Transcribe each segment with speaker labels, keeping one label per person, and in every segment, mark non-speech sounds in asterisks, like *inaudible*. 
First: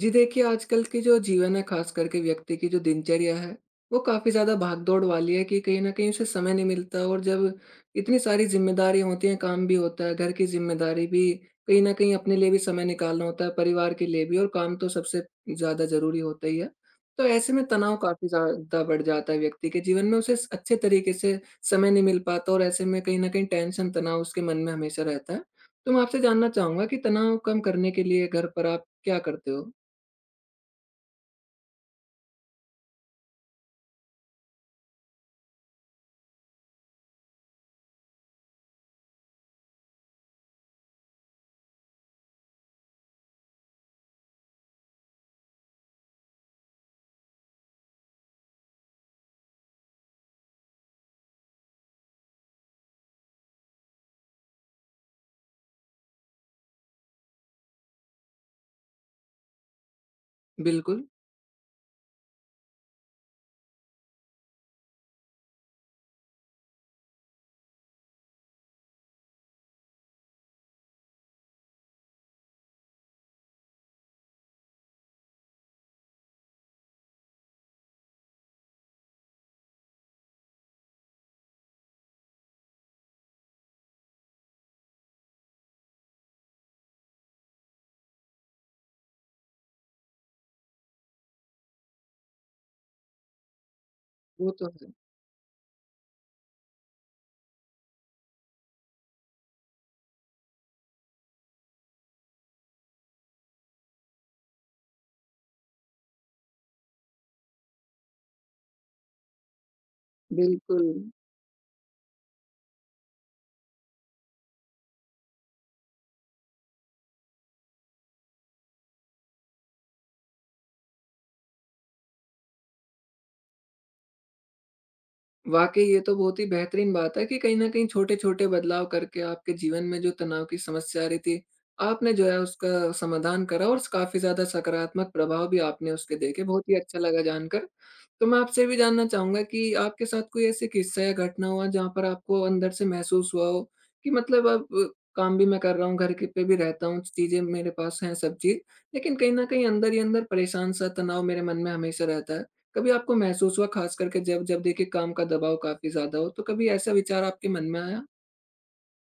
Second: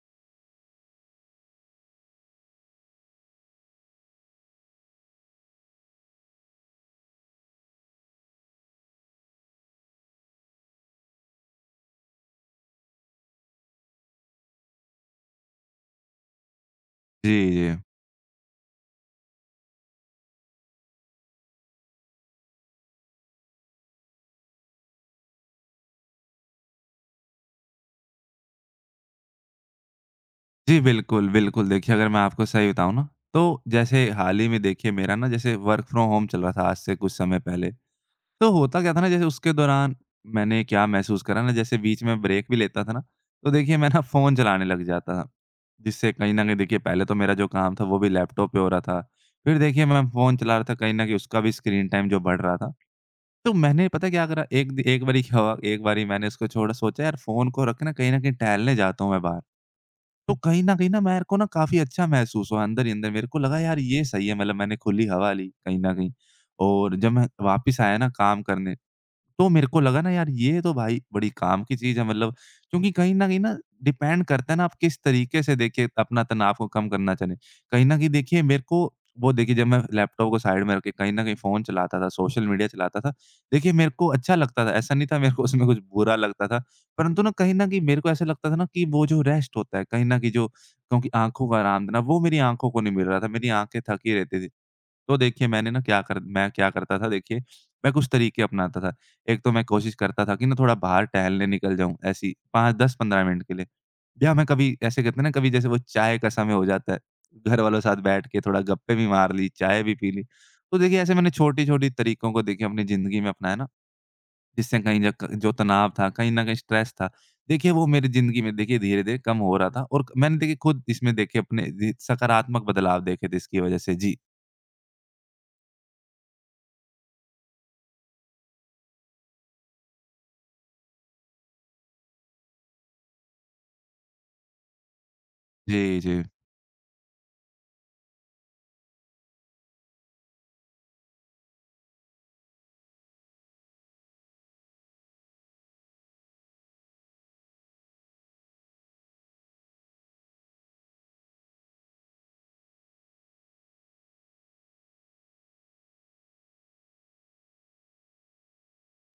Speaker 1: जी देखिए, आजकल की जो जीवन है ख़ास करके व्यक्ति की जो दिनचर्या है, वो काफ़ी ज़्यादा भाग-दौड़ वाली है कि कहीं न कहीं उसे समय नहीं मिलता और जब इतनी सारी ज़िम्मेदारियाँ होती हैं, काम भी होता है, घर की ज़िम्मेदारी भी, कहीं न कहीं अपने लिए भी समय निकालना होता है, परिवार के लिए भी और काम तो सबसे ज़्यादा ज़रूरी होता ही है। तो
Speaker 2: जी,
Speaker 1: ऐसे में
Speaker 2: जी।
Speaker 1: तनाव काफ़ी ज़्यादा बढ़ जाता है व्यक्ति के जीवन में, उसे स अच्छे तरीके से समय नहीं मिल पाता और ऐसे में कहीं न कहीं टेंशन, तनाव उसके मन में हमेशा रहता है। तो मैं आपसे जानना चाहूँगा कि तनाव कम करने के लिए घर पर आप क्या करते हो?
Speaker 2: जी, बिल्कुल, बिल्कुल। देखिए, अगर मैं आपको सही बताऊँ ना, तो जैसे हाल ही में देखिए मेरा ना जैसे वर्क फ्रॉम होम चल रहा था आज से कुछ समय पहले। तो होता क्या था ना, जैसे उसके दौरान मैंने क्या महसूस करा ना, जैसे बीच में ब्रेक भी लेता था ना, तो देखिए मैं ना फ़ोन चलाने लग जाता था। जिससे कहीं न कहीं देखिए पहले तो मेरा जो काम था वो भी लैपटॉप पे हो रहा था। फिर देखिए मैं फ़ोन चला रहा था, कहीं न कहीं उसका भी स्क्रीन टाइम जो बढ़ रहा था। तो मैंने पता है क्या करा, एक बारी क्या हुआ, एक बारी मैंने उसको छोड़ा, सोचा यार फ़ोन को रख के ना कहीं न कहीं टहलने जाता हूँ मैं बाहर। तो कहीं न कहीं ना
Speaker 1: बिल्कुल,
Speaker 2: मेरे को ना काफ़ी अच्छा महसूस हुआ अंदर ही अंदर। मेरे को लगा यार ये सही है, मतलब मैंने खुली हवा ली कहीं न कहीं। और जब मैं वापस आया ना काम करने, तो मेरे को लगा ना यार ये तो भाई बड़ी काम की चीज़ है, मतलब क्योंकि कहीं न कहीं ना डिपेंड करता है ना आप किस तरीके से देखिए अपना तनाव को कम करना चाहें। कहीं न कहीं देखिए मेरे को वो देखिए, जब मैं लैपटॉप को साइड में रख के कहीं न कहीं फ़ोन चलाता था, सोशल मीडिया चलाता था, देखिए मेरे को अच्छा लगता था, ऐसा नहीं था मेरे को उसमें कुछ बुरा लगता था। परंतु ना कहीं न कहीं मेरे को ऐसा लगता था ना कि वो जो रेस्ट होता है, कहीं न कहीं जो क्योंकि आँखों का आराम देना, वो मेरी आँखों को नहीं मिल रहा था, मेरी आँखें थकी रहती थी।
Speaker 1: वो तो है।
Speaker 2: तो देखिए मैंने ना क्या कर मैं क्या करता था देखिए, मैं कुछ तरीके अपनाता था। एक तो मैं कोशिश करता था कि ना थोड़ा बाहर टहलने निकल जाऊँ ऐसे ही 5 10-15 मिनट के लिए, या मैं कभी ऐसे कहते हैं ना, कभी जैसे वो चाय का समय हो जाता है, घर वालों के साथ बैठ के थोड़ा गप्पे भी मार ली, चाय भी पी ली। तो
Speaker 1: बिल्कुल,
Speaker 2: देखिए ऐसे मैंने छोटी-छोटी तरीकों को देखिए अपनी ज़िंदगी में अपनाया ना, जिससे कहीं ज क जो तनाव था, कहीं न कहीं स्ट्रेस था, देखिए वो मेरी ज़िंदगी में देखिए धीरे-धीरे कम हो रहा था। और मैंने देखिए खुद इसमें देखिए अपने जी सकारात्मक बदलाव देखे थे इसकी वज़ह से। जी।
Speaker 1: वाक़ई ये तो बहुत ही बेहतरीन बात है कि कहीं न कहीं छोटे-छोटे बदलाव करके आपके जीवन में जो तनाव की समस्या आ रही थी, आपने जो है उसका समाधान करा और काफ़ी ज़्यादा सकारात्मक प्रभाव भी आपने
Speaker 2: जी,
Speaker 1: उसके
Speaker 2: जी।
Speaker 1: देखे। बहुत ही अच्छा लगा जानकर। तो मैं आपसे ये भी जानना चाहूँगा कि आपके साथ कोई ऐसे किस्सा या घटना हुआ जहाँ पर आपको अंदर से महसूस हुआ हो कि मतलब काम भी मैं कर रहा हूँ, घर के पे भी रहता हूँ, चीज़ें मेरे पास हैं सब चीज़, लेकिन कहीं न कहीं अंदर ही अंदर परेशान-सा तनाव मेरे मन में हमेशा रहता है। कभी आपको महसूस हुआ ख़ास करके जब जब देखिए काम का दबाव काफ़ी ज़्यादा हो, तो कभी ऐसा विचार आपके मन में आया?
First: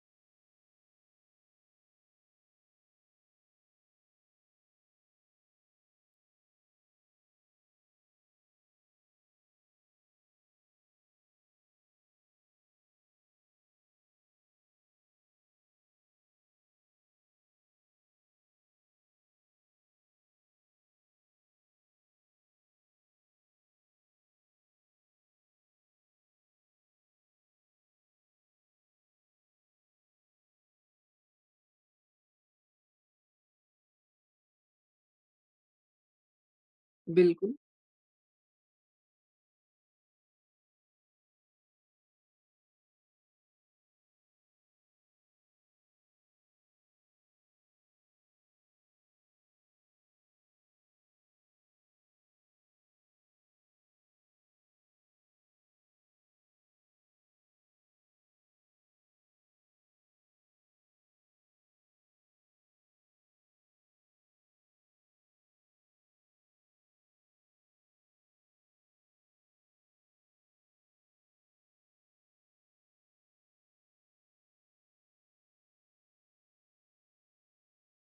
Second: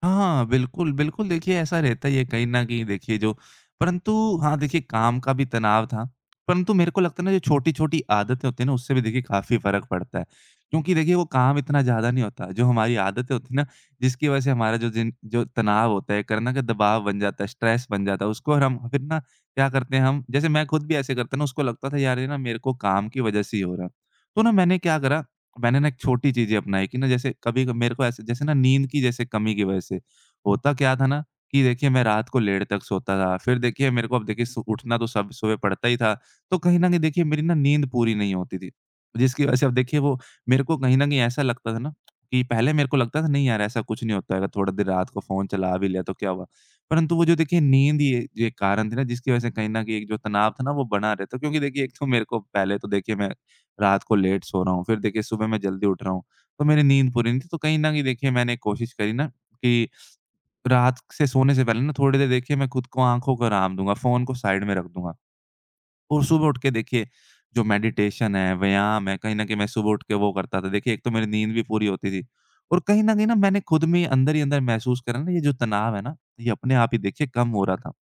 Speaker 2: हाँ, बिल्कुल, बिल्कुल। देखिए ऐसा रहता ही है कहीं न कहीं देखिए जो, परंतु हाँ, देखिए काम का भी तनाव था, परंतु मेरे को लगता है ना जो छोटी-छोटी आदतें होती हैं ना उससे भी देखिए काफ़ी फ़र्क पड़ता है। क्योंकि देखिए वो काम इतना ज़्यादा नहीं होता, जो हमारी आदतें होती हैं ना जिसकी वज़ह से हमारा जो तनाव होता है, एक ना के दबाव बन जाता है, स्ट्रेस बन जाता है उसको। और हम फिर ना क्या करते हैं, हम जैसे मैं खुद भी ऐसे करता ना उसको, लगता था यार ये ना मेरे को काम की वज़ह से ही हो रहा है। तो ना मैंने क्या करा, मैंने ना एक छोटी चीज़ें अपनाई कि ना जैसे कभी क मेरे को ऐसे जैसे ना नींद की जैसे कमी की वज़ह से, होता क्या था ना कि देखिए मैं रात को लेट तक सोता था। फिर देखिए मेरे को अब देखिए सु उठना तो सब सुबह पड़ता ही था। तो कहीं न कहीं देखिए मेरी ना
Speaker 1: बिल्कुल,
Speaker 2: नींद पूरी नहीं होती थी। जिसकी वज़ह से अब देखिए वो मेरे को कहीं न कहीं ऐसा लगता था ना कि पहले मेरे को लगता था नहीं यार ऐसा कुछ नहीं होता है, अगर थोड़ा देर रात को फ़ोन चला भी लिया तो क्या हुआ? परंतु वो जो देखिए नींद ही ये कारण थी ना, जिसकी वज़ह से कहीं न कहीं एक जो तनाव था ना वो बना रहता। क्योंकि देखिए एक तो मेरे को पहले तो देखिए मैं रात को लेट सो रहा हूँ, फिर देखिए सुबह मैं जल्दी उठ रहा हूँ, तो मेरी नींद पूरी नहीं थी। तो कहीं न कहीं देखिए मैंने कोशिश करी ना कि रात से सोने से पहले ना थोड़ी देर देखिए मैं खुद को आँखों को आराम दूँगा, फ़ोन को साइड में रख दूँगा और सुबह उठ के देखिए जो मेडिटेशन है, व्यायाम है, कहीं न कहीं मैं सुबह उठ के वो करता था। देखिए एक तो मेरी नींद भी पूरी होती थी और कहीं न कहीं ना मैंने खुद में ही अंदर महसूस करा ना ये जो तनाव है ना, ये अपने आप ही देखिए कम हो रहा था।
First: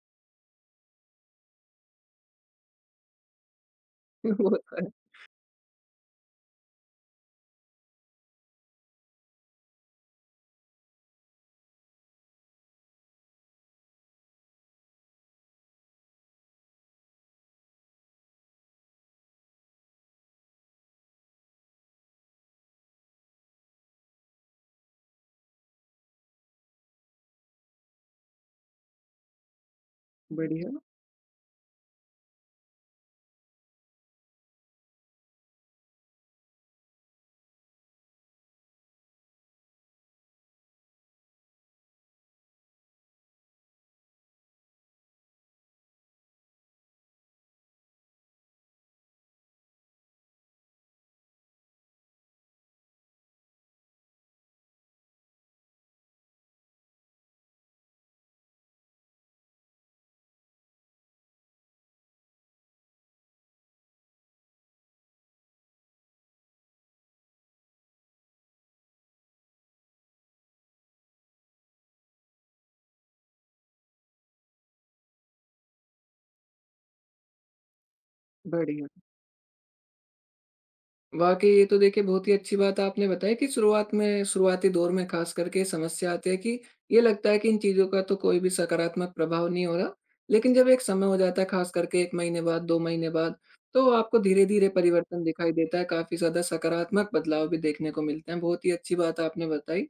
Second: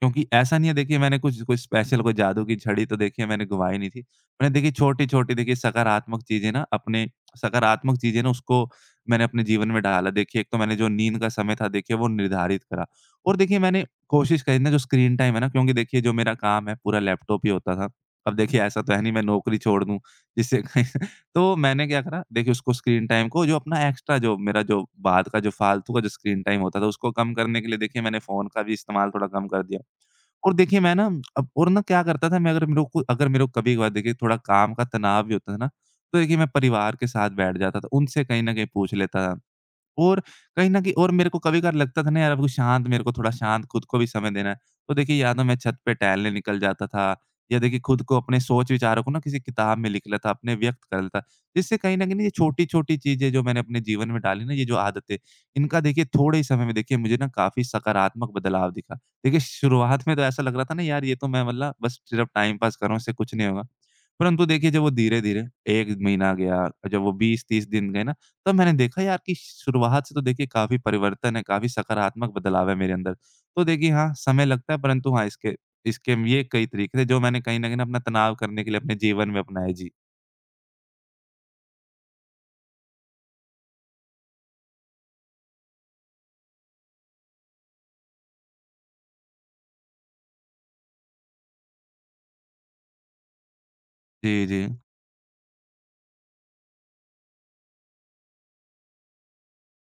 Speaker 2: क्योंकि ऐसा नहीं है देखिए मैंने कुछ कोई स्पेशल कोई जादू की छड़ी तो देखिए मैंने घुमाई नहीं थी।
Speaker 1: *laughs*
Speaker 2: मैंने
Speaker 1: वो तो
Speaker 2: देखिए
Speaker 1: है।
Speaker 2: छोटी-छोटी देखिए सकारात्मक चीज़ें ना अपने सकारात्मक चीज़ें ना उसको मैंने अपने जीवन में डाला। देखिए एक तो मैंने जो नींद का समय था देखिए वो निर्धारित करा और देखिए मैंने कोशिश करी ना जो स्क्रीन टाइम है ना, क्योंकि देखिए जो मेरा काम है पूरा लैपटॉप ही होता था। अब देखिए ऐसा तो है नहीं मैं नौकरी छोड़ दूँ जिससे कहीं *laughs* तो मैंने क्या करा देखिए उसको स्क्रीन टाइम को जो अपना एक्स्ट्रा जो मेरा जो बाद का जो फालतू का जो स्क्रीन टाइम होता था उसको कम करने के लिए देखिए मैंने फ़ोन का भी इस्तेमाल थोड़ा कम कर दिया। और
Speaker 1: बढ़िया,
Speaker 2: देखिए मैं ना अब और ना क्या करता था, मैं अगर मेरे को कभी-कभार देखिए थोड़ा काम का तनाव भी होता था ना, तो देखिए मैं परिवार के साथ बैठ जाता था, उनसे कहीं न कहीं पूछ लेता था। और कहीं न कहीं और मेरे को कभी-कभार लगता था ना यार अब कुछ शांत, मेरे को थोड़ा शांत खुद को भी समय देना है। तो देखिए या तो मैं छत पे टहलने निकल जाता था, या देखिए खुद को अपने सोच विचारों को ना किसी किताब में लिख लेता, अपने व्यक्त कर लेता। इससे कहीं न कहीं ये छोटी-छोटी चीज़ें जो मैंने अपने जीवन में डाली ना ये जो आदतें, इनका देखिए थोड़े ही समय में देखिए मुझे ना काफ़ी सकारात्मक बदलाव दिखा। देखिए शुरुआत में तो ऐसा लग रहा था ना यार ये तो मैं मतलब बस सिर्फ टाइम पास कर रहा हूँ, इससे कुछ नहीं होगा। परंतु देखिए जब वो धीरे-धीरे 1 महीना गया, जब वो 20-30 दिन गए ना, तब मैंने देखा यार कि शुरुआत से तो देखिए काफ़ी परिवर्तन है, काफ़ी सकारात्मक बदलाव है मेरे अंदर। तो देखिए हाँ, समय लगता है, परंतु हाँ, इसके इसके ये कई तरीके थे जो मैंने कहीं न कहीं ना अपना तनाव करने के लिए
Speaker 1: बढ़िया।
Speaker 2: अपने जीवन में अपनाए। जी।
Speaker 1: वाक़ई ये तो देखिए बहुत ही अच्छी बात आपने बताई कि शुरुआत में शुरुआती दौर में ख़ास करके ये समस्या आती है कि ये लगता है कि इन चीज़ों का तो कोई भी सकारात्मक प्रभाव नहीं हो रहा। लेकिन जब एक समय हो जाता है ख़ास करके 1 महीने बाद, 2 महीने बाद, तो आपको
Speaker 2: जी, जी।
Speaker 1: धीरे-धीरे परिवर्तन दिखाई देता है, काफ़ी ज़्यादा सकारात्मक बदलाव भी देखने को मिलते हैं। बहुत ही अच्छी बात आपने बताई।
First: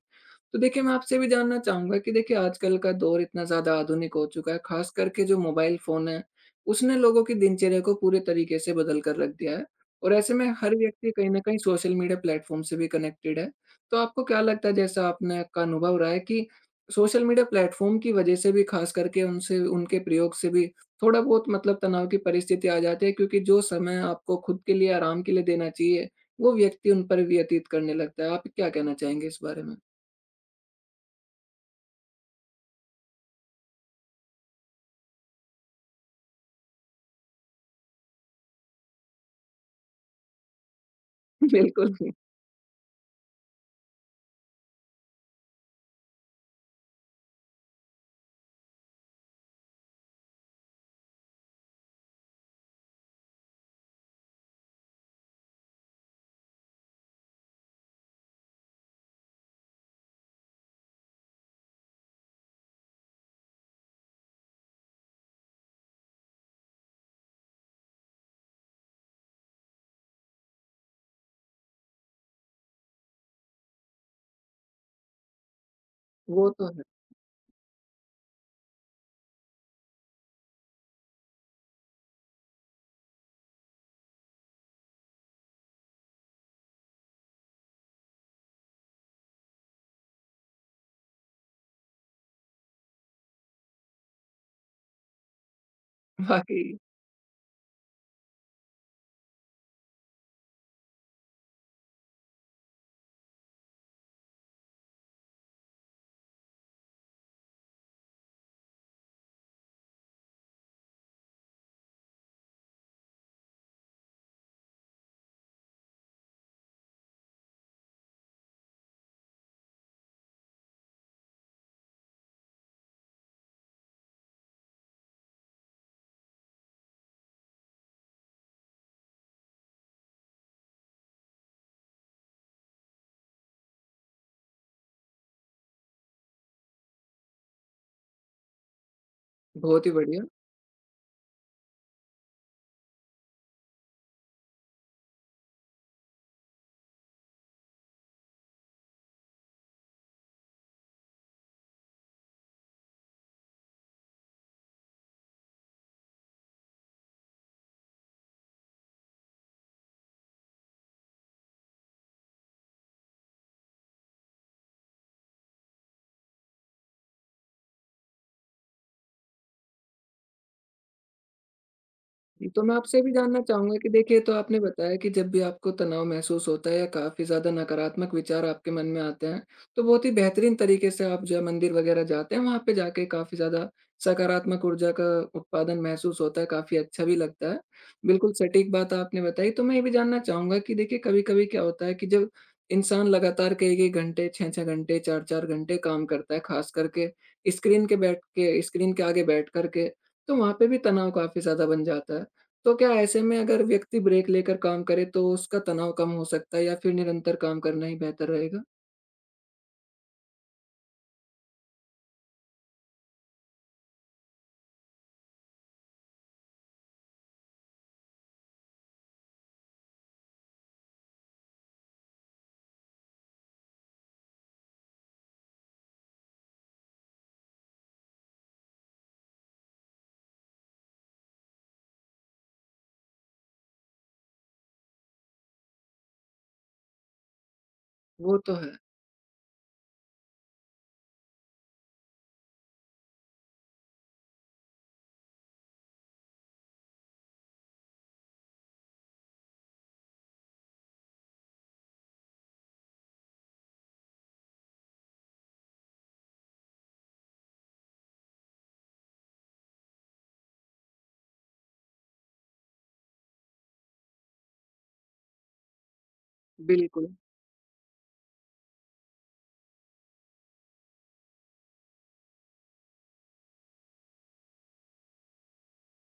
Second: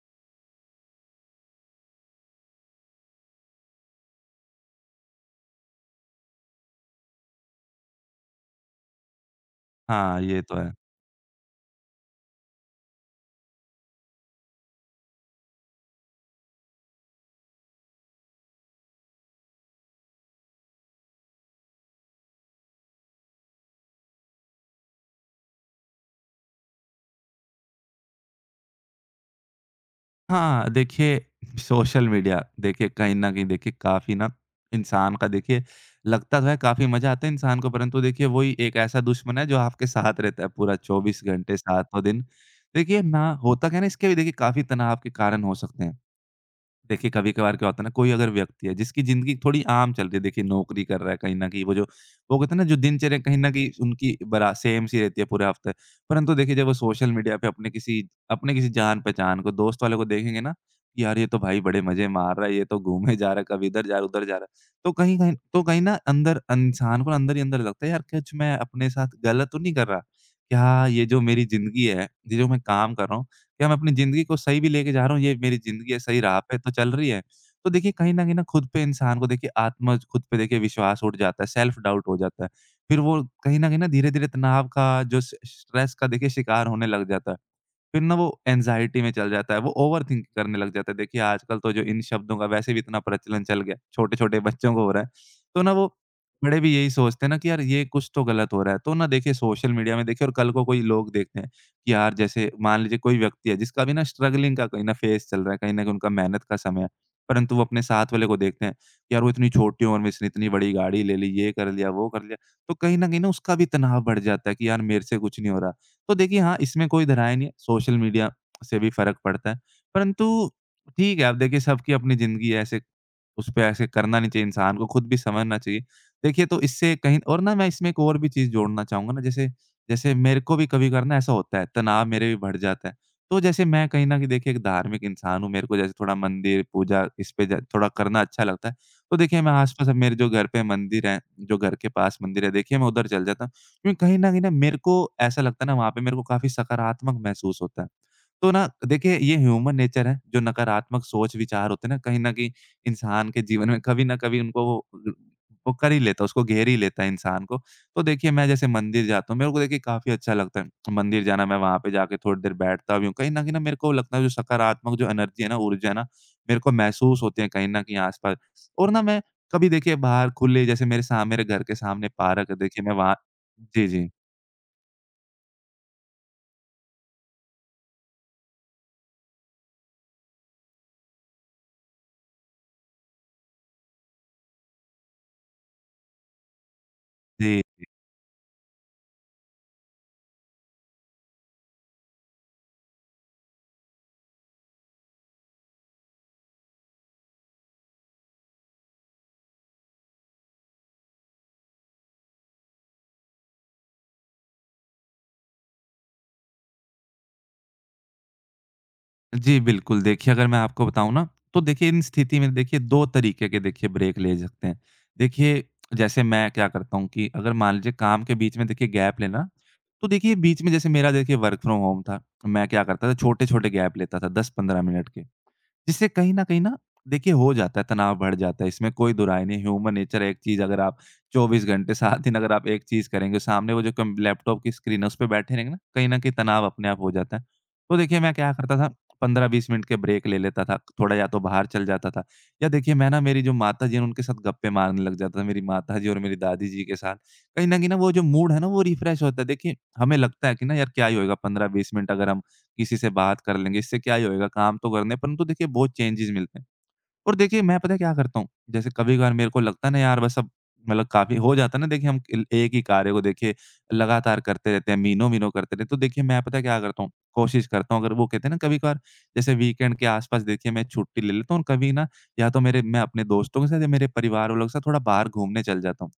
Speaker 1: तो देखिए मैं आपसे भी जानना चाहूँगा कि देखिए आजकल का दौर इतना ज़्यादा आधुनिक हो चुका है, ख़ास करके जो मोबाइल फ़ोन है, उसने लोगों की दिनचर्या को पूरे तरीके से बदल कर रख दिया है। और
Speaker 2: हाँ,
Speaker 1: ऐसे
Speaker 2: ये
Speaker 1: में
Speaker 2: तो है।
Speaker 1: हर व्यक्ति कहीं न कहीं सोशल मीडिया प्लेटफ़ॉर्म से भी कनेक्टेड है। तो आपको क्या लगता है जैसा आपने का अनुभव रहा है कि सोशल मीडिया प्लेटफ़ॉर्म की वजह से भी ख़ास करके उनसे उनके प्रयोग से भी थोड़ा बहुत मतलब तनाव की परिस्थिति आ जाती है क्योंकि जो समय आपको खुद के लिए, आराम के लिए देना चाहिए, वो व्यक्ति उन पर व्यतीत करने लगता है। आप क्या कहना चाहेंगे इस बारे में?
Speaker 2: हाँ, देखिए सोशल मीडिया देखिए कहीं न कहीं देखिए काफ़ी ना इंसान का देखिए लगता तो है, काफ़ी मज़ा आता है इंसान को, परंतु देखिए वही एक ऐसा दुश्मन है जो आपके साथ रहता है पूरा 24
Speaker 1: *laughs*
Speaker 2: घंटे
Speaker 1: बिल्कुल,
Speaker 2: सातों दिन। देखिए ना होता क्या है ना, इसके भी देखिए काफ़ी तनाव के कारण हो सकते हैं। देखिए, कभी-कभार क्या होता है ना, कोई अगर व्यक्ति है जिसकी ज़िंदगी थोड़ी आम चल रही है, देखिए नौकरी कर रहा है कहीं न कहीं, वो कहते हैं ना जो दिनचर्या कहीं न कहीं उनकी बरा सेम सी रहती है पूरे हफ़्ते। परंतु देखिए जब वो सोशल मीडिया पे अपने किसी जान-पहचान को, दोस्त वाले को देखेंगे ना, यार ये तो भाई बड़े मज़े मार रहा है, ये तो घूमने जा रहा है, कभी इधर जा रहा है, उधर जा रहा है। तो कहीं कहीं तो कहीं ना अंदर इंसान को अंदर ही अंदर लगता है यार कुछ मैं अपने साथ गलत तो नहीं कर रहा? क्या ये जो मेरी ज़िंदगी है, ये जो मैं काम कर रहा हूँ, क्या मैं अपनी ज़िंदगी को सही भी लेके जा रहा हूँ, ये मेरी ज़िंदगी है, सही राह
Speaker 1: वो
Speaker 2: पे
Speaker 1: तो
Speaker 2: तो
Speaker 1: है।
Speaker 2: चल रही है। तो देखिए कहीं न कहीं ना खुद पे इंसान को देखिए आत्म खुद पे देखिए विश्वास उठ जाता है, सेल्फ डाउट हो जाता है। फिर वो कहीं न कहीं ना धीरे-धीरे तनाव का जो स स्ट्रेस का देखिए शिकार होने लग जाता है। फिर ना वो एंग्ज़ायटी में चल जाता है, वो ओवरथिंक करने लग जाता है। देखिए, आजकल तो जो इन शब्दों का वैसे भी इतना प्रचलन चल गया है, छोटे-छोटे बच्चों को हो रहा है। तो ना वो बड़े
Speaker 1: वाक़ई,
Speaker 2: भी यही सोचते हैं ना कि यार ये कुछ तो गलत हो रहा है। तो ना देखिए सोशल मीडिया में देखिए और कल को कोई लोग देखते हैं कि यार, जैसे मान लीजिए कोई व्यक्ति है जिसका भी ना स्ट्रगलिंग का कहीं न फ़ेज़ चल रहा है, कहीं न कहीं उनका मेहनत का समय है। परंतु वो अपने साथ वाले को देखते हैं कि यार वो इतनी छोटी उम्र में इसने इतनी बड़ी गाड़ी ले ली, ये कर लिया, वो कर लिया। तो कहीं न कहीं ना उसका भी तनाव बढ़ जाता है कि यार, मेरे से कुछ नहीं हो रहा। तो देखिए हाँ, इसमें कोई धराए नहीं है, सोशल मीडिया से भी फ़र्क पड़ता है। परंतु ठीक है, अब देखिए सबकी अपनी ज़िंदगी है, ऐसे उसपे ऐसे करना नहीं चाहिए इंसान को, खुद भी समझना चाहिए। देखिए, तो इससे कहीं और ना, मैं इसमें एक और भी चीज़ जोड़ना चाहूँगा ना, जैसे जैसे मेरे को भी कभी-कभार ना ऐसा होता है, तनाव मेरे भी बढ़ जाता है। तो जैसे मैं कहीं न कहीं देखिए एक धार्मिक इंसान हूँ, मेरे को जैसे थोड़ा मंदिर, पूजा इस पे ज थोड़ा करना अच्छा लगता है। तो देखिए मैं
Speaker 1: बहुत
Speaker 2: आस-पास,
Speaker 1: ही
Speaker 2: अब मेरे
Speaker 1: बढ़िया।
Speaker 2: जो घर पे मंदिर है, जो घर के पास मंदिर है, देखिए मैं उधर चल जाता हूँ। क्योंकि कहीं न कहीं ना मेरे को ऐसा लगता है ना, वहाँ पे मेरे को काफ़ी सकारात्मक महसूस होता है। तो ना देखिए ये ह्यूमन नेचर है, जो नकारात्मक सोच-विचार होते हैं ना, कहीं न कहीं इंसान के जीवन में कभी न कभी उनको वो कर ही लेता है, उसको घेर ही लेता है इंसान को। तो देखिए मैं जैसे मंदिर जाता हूँ, मेरे को देखिए काफ़ी अच्छा लगता है। मंदिर जाना, मैं वहाँ पे जाके थोड़ी देर बैठता भी हूँ। कहीं न कहीं ना मेरे को लगता है जो सकारात्मक, जो एनर्जी है ना, ऊर्जा है ना, मेरे को महसूस होती है कहीं न कहीं आस-पास। और ना मैं कभी देखिए बाहर खुले, जैसे मेरे घर के सामने पार्क है,
Speaker 1: तो मैं
Speaker 2: देखिए मैं
Speaker 1: आपसे भी
Speaker 2: वहाँ
Speaker 1: जानना चाहूँगा
Speaker 2: जी,
Speaker 1: कि
Speaker 2: जी।
Speaker 1: देखिए ये तो आपने बताया कि जब भी आपको तनाव महसूस होता है या काफ़ी ज़्यादा नकारात्मक विचार आपके मन में आते हैं, तो बहुत ही बेहतरीन तरीके से आप जो है मंदिर वग़ैरह जाते हैं, वहाँ पे जाके काफ़ी ज़्यादा सकारात्मक ऊर्जा का उत्पादन महसूस होता है, काफ़ी अच्छा भी लगता
Speaker 2: जी।
Speaker 1: है। बिल्कुल सटीक बात आपने बताई, तो मैं ये भी जानना चाहूँगा कि देखिए कभी-कभी क्या होता है कि जब इंसान लगातार कई-कई घंटे, 6-6 घंटे, 4-4 घंटे काम करता है, ख़ास करके स्क्रीन के बैठ के स्क्रीन के आगे बैठ कर के, तो वहाँ पे भी तनाव काफ़ी ज़्यादा बन जाता है। तो क्या ऐसे में अगर व्यक्ति ब्रेक लेकर काम करे तो उसका तनाव कम हो सकता है या फिर निरंतर काम करना ही बेहतर रहेगा?
Speaker 2: जी, बिल्कुल देखिए, अगर मैं आपको बताऊँ ना, तो देखिए इन स्थिति में देखिए 2 तरीके के देखिए ब्रेक ले सकते हैं। देखिए, जैसे मैं क्या करता हूँ कि अगर मान लीजिए काम के बीच में देखिए गैप लेना, तो देखिए बीच में जैसे मेरा देखिए वर्क फ्रॉम होम था। मैं क्या करता था, छोटे-छोटे गैप लेता था 10-15 मिनट के। जिससे कहीं न कहीं ना देखिए हो जाता है, तनाव बढ़ जाता है, इसमें कोई दोहराय नहीं, ह्यूमन नेचर है, एक चीज़ अगर आप 24 घंटे 7 दिन अगर आप एक चीज़ करेंगे, सामने वो जो कम लैपटॉप की स्क्रीन है उस पे बैठे रहेंगे ना, कहीं न कहीं तनाव अपने आप हो जाता है। तो देखिए मैं
Speaker 1: वो
Speaker 2: क्या
Speaker 1: तो है।
Speaker 2: करता था, 15-20 मिनट के ब्रेक ले लेता था, थोड़ा या तो बाहर चल जाता था, या देखिए मैं ना, मेरी जो माताजी हैं उनके साथ गप्पे मारने लग जाता था, मेरी माताजी और मेरी दादी जी के साथ। कहीं न कहीं ना वो जो मूड है ना, वो रिफ्रेश होता है। देखिए हमें लगता है कि ना, यार क्या ही होएगा 15-20 मिनट अगर हम किसी से बात कर लेंगे, इससे क्या ही होएगा, काम तो करने हैं, परंतु देखिए बहुत चेंजेज़ मिलते हैं। और देखिए मैं पता है क्या करता हूँ, जैसे कभी-कभार मेरे को लगता है ना, यार बस अब मतलब काफ़ी हो जाता है ना, देखिए हम इल एक ही कार्य को देखिए लगातार करते रहते हैं, महीनों-महीनों करते रहते हैं, तो देखिए मैं पता है क्या करता हूँ,
Speaker 1: बिल्कुल,
Speaker 2: कोशिश करता हूँ, अगर वो कहते हैं ना, कभी-कभार जैसे वीकेंड के आस-पास देखिए मैं छुट्टी ले लेता हूँ और कभी ना या तो मेरे मैं अपने दोस्तों के साथ या मेरे परिवार वालों के साथ थोड़ा बाहर घूमने चल जाता हूँ।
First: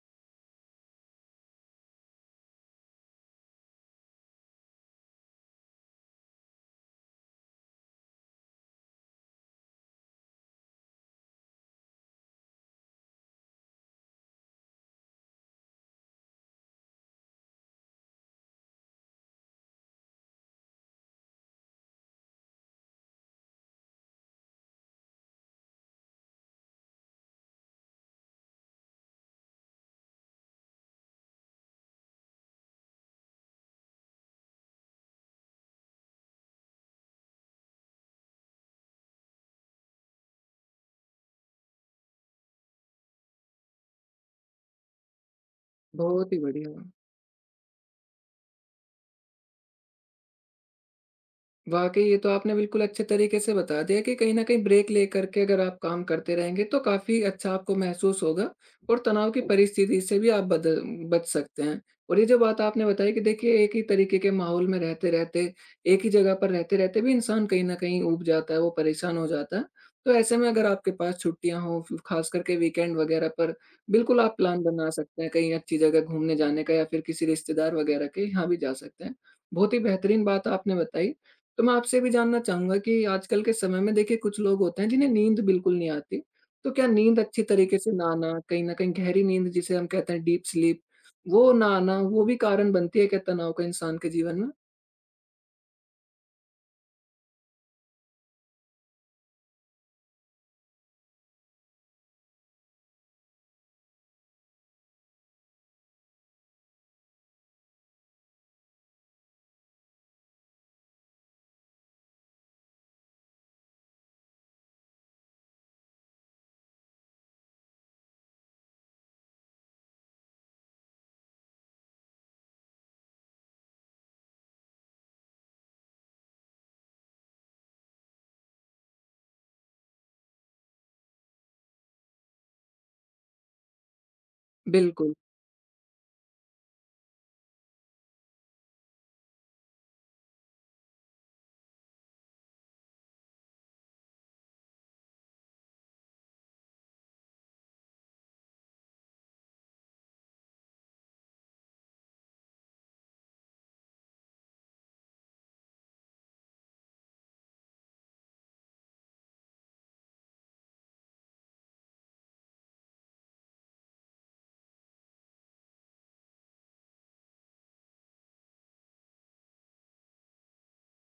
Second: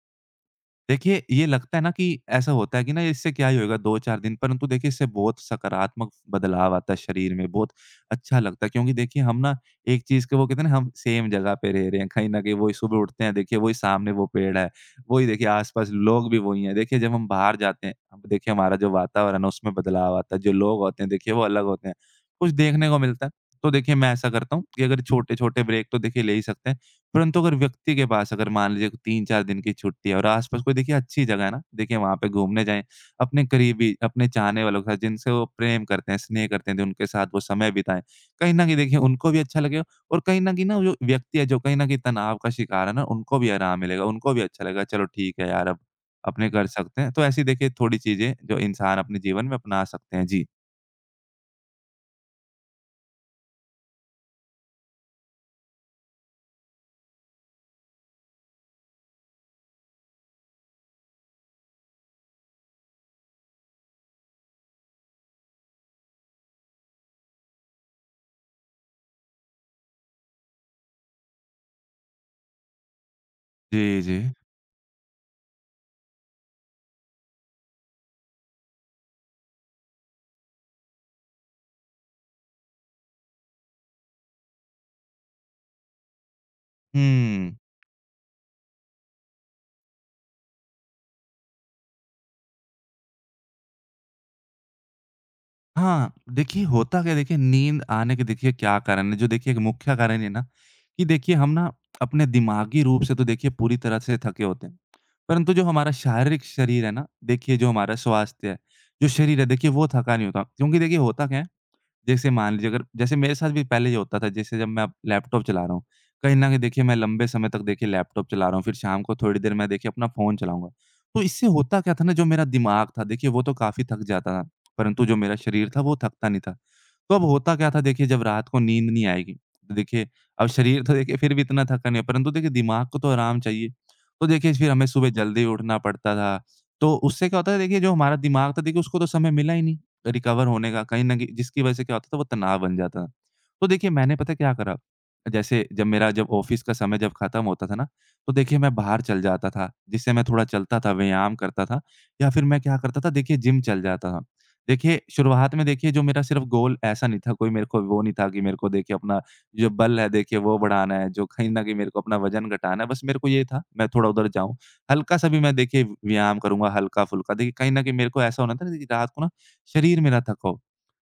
Speaker 2: देखिए, ये लगता है ना कि ऐसा होता है कि ना, इससे क्या ही होएगा 2-4 दिन, परंतु देखिए इससे बहुत सकारात्मक बदलाव आता है शरीर में, बहुत अच्छा लगता है। क्योंकि देखिए हम ना एक चीज़ के, वो कहते हैं ना, हम सेम जगह पे रह रहे हैं, कहीं न कहीं वही सुबह उठते हैं, देखिए वही सामने वो पेड़ है, वही देखिए आस-पास लोग भी वही हैं। देखिए जब हम बाहर जाते हैं, अब देखिए हमारा जो वातावरण है उसमें बदलाव आता है, जो लोग होते हैं देखिए वो अलग होते हैं, कुछ देखने को मिलता है। तो देखिए मैं ऐसा करता हूँ कि अगर छोटे-छोटे ब्रेक तो देखिए ले ही सकते हैं। परंतु अगर व्यक्ति के पास अगर मान लीजिए 3-4 दिन की छुट्टी है और आस-पास कोई देखिए अच्छी जगह है ना, देखिए वहाँ पे घूमने जाएँ, अपने करीबी, अपने चाहने वालों के साथ, जिनसे वो प्रेम करते हैं, स्नेह करते हैं, जो उनके साथ वो समय बिताएँ। कहीं न कहीं देखिए उनको भी अच्छा लगेगा, और कहीं न कहीं ना जो व्यक्ति है जो कहीं न कहीं तनाव का शिकार है ना, उनको भी आराम मिलेगा, उनको भी अच्छा लगेगा, चलो ठीक है यार, अब
Speaker 1: बहुत ही
Speaker 2: अपने कर
Speaker 1: बढ़िया।
Speaker 2: सकते हैं। तो ऐसी देखिए थोड़ी चीज़ें जो इंसान अपने जीवन में अपना सकते हैं। जी।
Speaker 1: वाक़ई ये तो आपने बिल्कुल अच्छे तरीके से बता दिया कि कहीं न कहीं ब्रेक लेकर के अगर आप काम करते रहेंगे तो काफ़ी अच्छा आपको महसूस होगा और तनाव की परिस्थिति से भी आप बद बच सकते हैं। और ये जो बात आपने बताई कि देखिए एक ही तरीके के माहौल में रहते-रहते, एक ही जगह पर रहते-रहते भी इंसान कहीं न कहीं ऊब जाता है, वो परेशान हो जाता है। तो ऐसे में अगर आपके पास छुट्टियाँ हों फ़ ख़ास करके वीकेंड वग़ैरह पर
Speaker 2: जी, जी।
Speaker 1: बिल्कुल आप प्लान बना सकते हैं कहीं अच्छी जगह घूमने जाने का या फिर किसी रिश्तेदार वग़ैरह के यहाँ भी जा सकते हैं। बहुत ही बेहतरीन बात आपने बताई। तो मैं आपसे भी जानना चाहूँगा कि आजकल के समय में देखिए कुछ लोग होते हैं जिन्हें नींद बिल्कुल नहीं आती। तो क्या नींद अच्छी
Speaker 2: हुँ।
Speaker 1: तरीके से ना आना, कहीं न कहीं गहरी नींद जिसे हम कहते हैं डीप स्लीप, वो ना आना, वो भी कारण बनती है क्या तनाव का इंसान के जीवन में?
Speaker 2: हाँ, देखिए होता क्या है, देखिए नींद आने के देखिए क्या कारण है, जो देखिए एक मुख्य कारण ये है ना कि देखिए हम ना अपने दिमागी रूप से तो देखिए पूरी तरह से थके होते हैं। परंतु जो हमारा शारीरिक शरीर है ना, देखिए जो हमारा स्वास्थ्य है, जो शरीर है देखिए वो थका नहीं होता। क्योंकि देखिए होता क्या है, जैसे मान लीजिए, अगर जैसे मेरे साथ भी पहले ये होता था, जैसे जब मैं अब लैपटॉप चला रहा हूँ, कहीं न कहीं देखिए मैं लंबे समय तक देखिए लैपटॉप चला रहा हूँ, फिर शाम को थोड़ी देर मैं देखिए अपना फ़ोन चलाऊँगा। तो इससे होता क्या था ना, जो मेरा दिमाग था देखिए वो तो काफ़ी थक जाता था, परंतु जो मेरा शरीर था, वो थकता नहीं था। तो अब होता क्या था देखिए, जब रात को नींद नहीं आएगी, तो देखिए अब शरीर तो देखिए फिर भी इतना थका नहीं है, परंतु देखिए दिमाग को तो आराम चाहिए। तो देखिए फिर हमें सुबह
Speaker 1: बिल्कुल,
Speaker 2: जल्दी उठना पड़ता था, तो उससे क्या होता है देखिए, जो हमारा दिमाग था देखिए उसको तो समय मिला ही नहीं, रिकवर होने का, कहीं न कहीं जिसकी वज़ह से क्या होता था, वो तनाव बन जाता था। तो देखिए मैंने पता है क्या करा, जैसे जब मेरा जब ऑफ़िस का समय जब ख़त्म होता था ना, तो देखिए मैं बाहर चल जाता था, जिससे मैं थोड़ा चलता था, व्यायाम करता था, या फिर मैं क्या करता था देखिए, जिम चल जाता था। देखिए शुरुआत में देखिए जो मेरा सिर्फ़ गोल ऐसा नहीं था, कोई मेरे को वो नहीं था कि मेरे को देखिए अपना जो बल है देखिए वो बढ़ाना है, जो कहीं न कहीं मेरे को अपना वज़न घटाना है, बस मेरे को ये था मैं थोड़ा उधर जाऊँ। हल्का-सा भी मैं देखिए व्यायाम करूँगा हल्का-फुल्का, देखिए कहीं न कहीं मेरे को ऐसा होना था ना कि रात को ना शरीर मेरा थका हो।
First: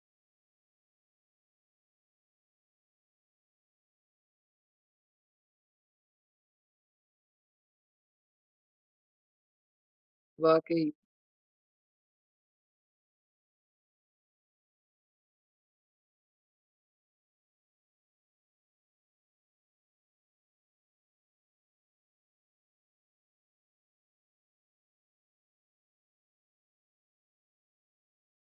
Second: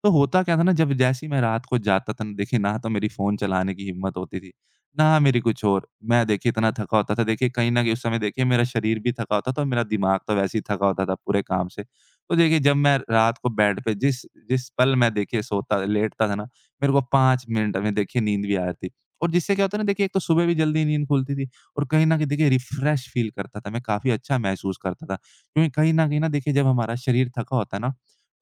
Speaker 2: तो होता क्या था ना, जब जैसे ही मैं रात को जाता था ना, देखिए ना तो मेरी फ़ोन चलाने की हिम्मत होती थी, ना मेरी कुछ और। मैं देखिए इतना थका होता था, देखिए कहीं न कहीं उस समय देखिए मेरा शरीर भी थका होता था, और मेरा दिमाग तो वैसे ही थका
Speaker 1: वाक़ई,
Speaker 2: होता था पूरे काम से। तो देखिए जब मैं रात को बेड पे जिस जिस पल मैं देखिए सोता लेटता था ना, मेरे को 5 मिनट में देखिए नींद भी आ जाती थी। और जिससे क्या होता है ना, देखिए एक तो सुबह भी जल्दी नींद खुलती थी, और कहीं न कहीं देखिए रिफ़्रेश फ़ील करता था मैं, काफ़ी अच्छा महसूस करता था। क्योंकि कहीं न कहीं ना देखिए जब हमारा शरीर थका होता है ना,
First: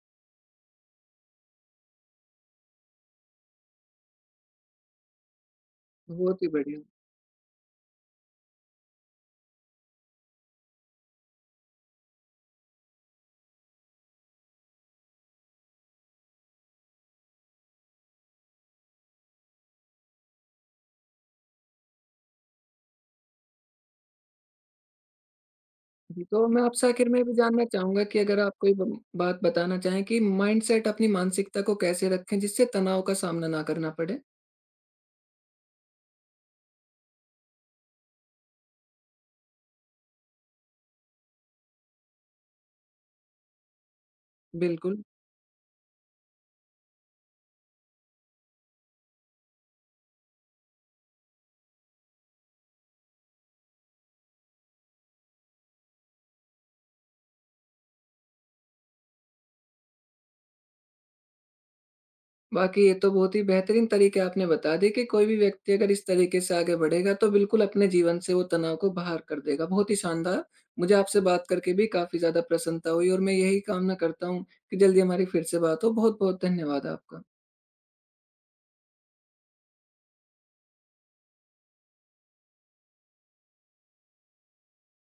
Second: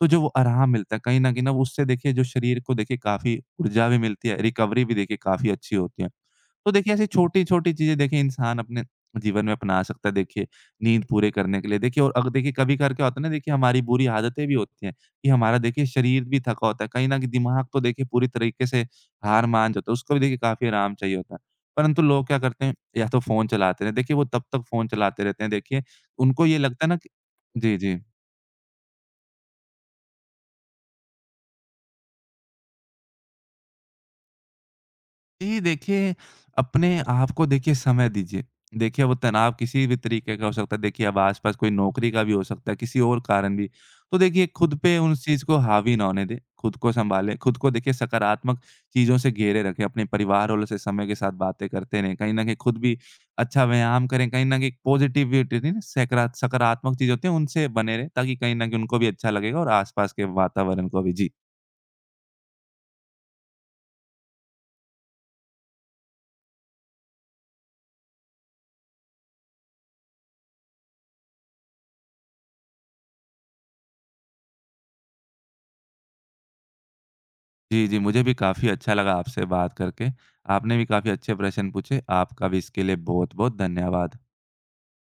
Speaker 2: तो जो वो आराम मिलता है कहीं न कहीं ना, वो उससे देखिए जो शरीर को देखिए काफ़ी ऊर्जा भी मिलती है, रिकवरी भी देखिए काफ़ी अच्छी होती है।
Speaker 1: बहुत ही
Speaker 2: तो
Speaker 1: बढ़िया।
Speaker 2: देखिए ऐसी छोटी-छोटी चीज़ें देखिए इंसान अपने जीवन में अपना सकता है देखिए, नींद पूरे करने के लिए। देखिए और अग देखिए कभी-कभार क्या होता है ना, देखिए हमारी बुरी आदतें भी होती हैं कि हमारा देखिए शरीर भी थका होता है। कहीं न कहीं दिमाग तो देखिए पूरी तरीके से हार मान जाता है, उसको भी देखिए काफ़ी आराम चाहिए होता है। परंतु लोग क्या करते हैं, या तो फ़ोन चलाते हैं, देखिए वो तब तक फ़ोन चलाते रहते हैं देखिए,
Speaker 1: जी,
Speaker 2: उनको
Speaker 1: तो
Speaker 2: ये
Speaker 1: मैं
Speaker 2: लगता
Speaker 1: आपसे
Speaker 2: है ना कि
Speaker 1: आखिर में ये भी जानना
Speaker 2: जी, जी।
Speaker 1: चाहूँगा कि अगर आप कोई ब बात बताना चाहें कि माइंडसेट अपनी मानसिकता को कैसे रखें जिससे तनाव का सामना ना करना पड़े?
Speaker 2: जी देखिए, अपने आप को देखिए समय दीजिए। देखिए वो तनाव किसी भी तरीके का हो सकता है, देखिए अब आस-पास कोई नौकरी का भी हो सकता है, किसी और कारण भी। तो देखिए खुद पे
Speaker 1: बिल्कुल।
Speaker 2: उस चीज़ को हावी ना होने दें, खुद को सँभालें, खुद को देखिए सकारात्मक चीज़ों से घेरे रखें, अपने परिवार वालों से समय के साथ बातें करते रहें, कहीं न कहीं खुद भी अच्छा व्यायाम करें, कहीं न कहीं पॉज़िटिविटी होती है ना, सकारात्मक चीज़ होती है, उनसे बने रहें, ताकि कहीं न कहीं उनको भी अच्छा लगेगा और आस-पास के वातावरण को भी। जी।
Speaker 1: बाकी ये तो बहुत ही बेहतरीन तरीके आपने बता दिए कि कोई भी व्यक्ति अगर इस तरीके से आगे बढ़ेगा तो बिल्कुल अपने जीवन से वो तनाव को बाहर कर देगा। बहुत ही शानदार! मुझे आपसे बात करके भी काफ़ी ज़्यादा प्रसन्नता हुई और मैं यही कामना करता हूँ कि जल्दी हमारी फिर से बात हो। बहुत-बहुत धन्यवाद आपका।
Speaker 2: जी, जी, मुझे भी काफ़ी अच्छा लगा आपसे बात करके। आपने भी काफ़ी अच्छे प्रश्न पूछे। आपका भी इसके लिए बहुत-बहुत धन्यवाद।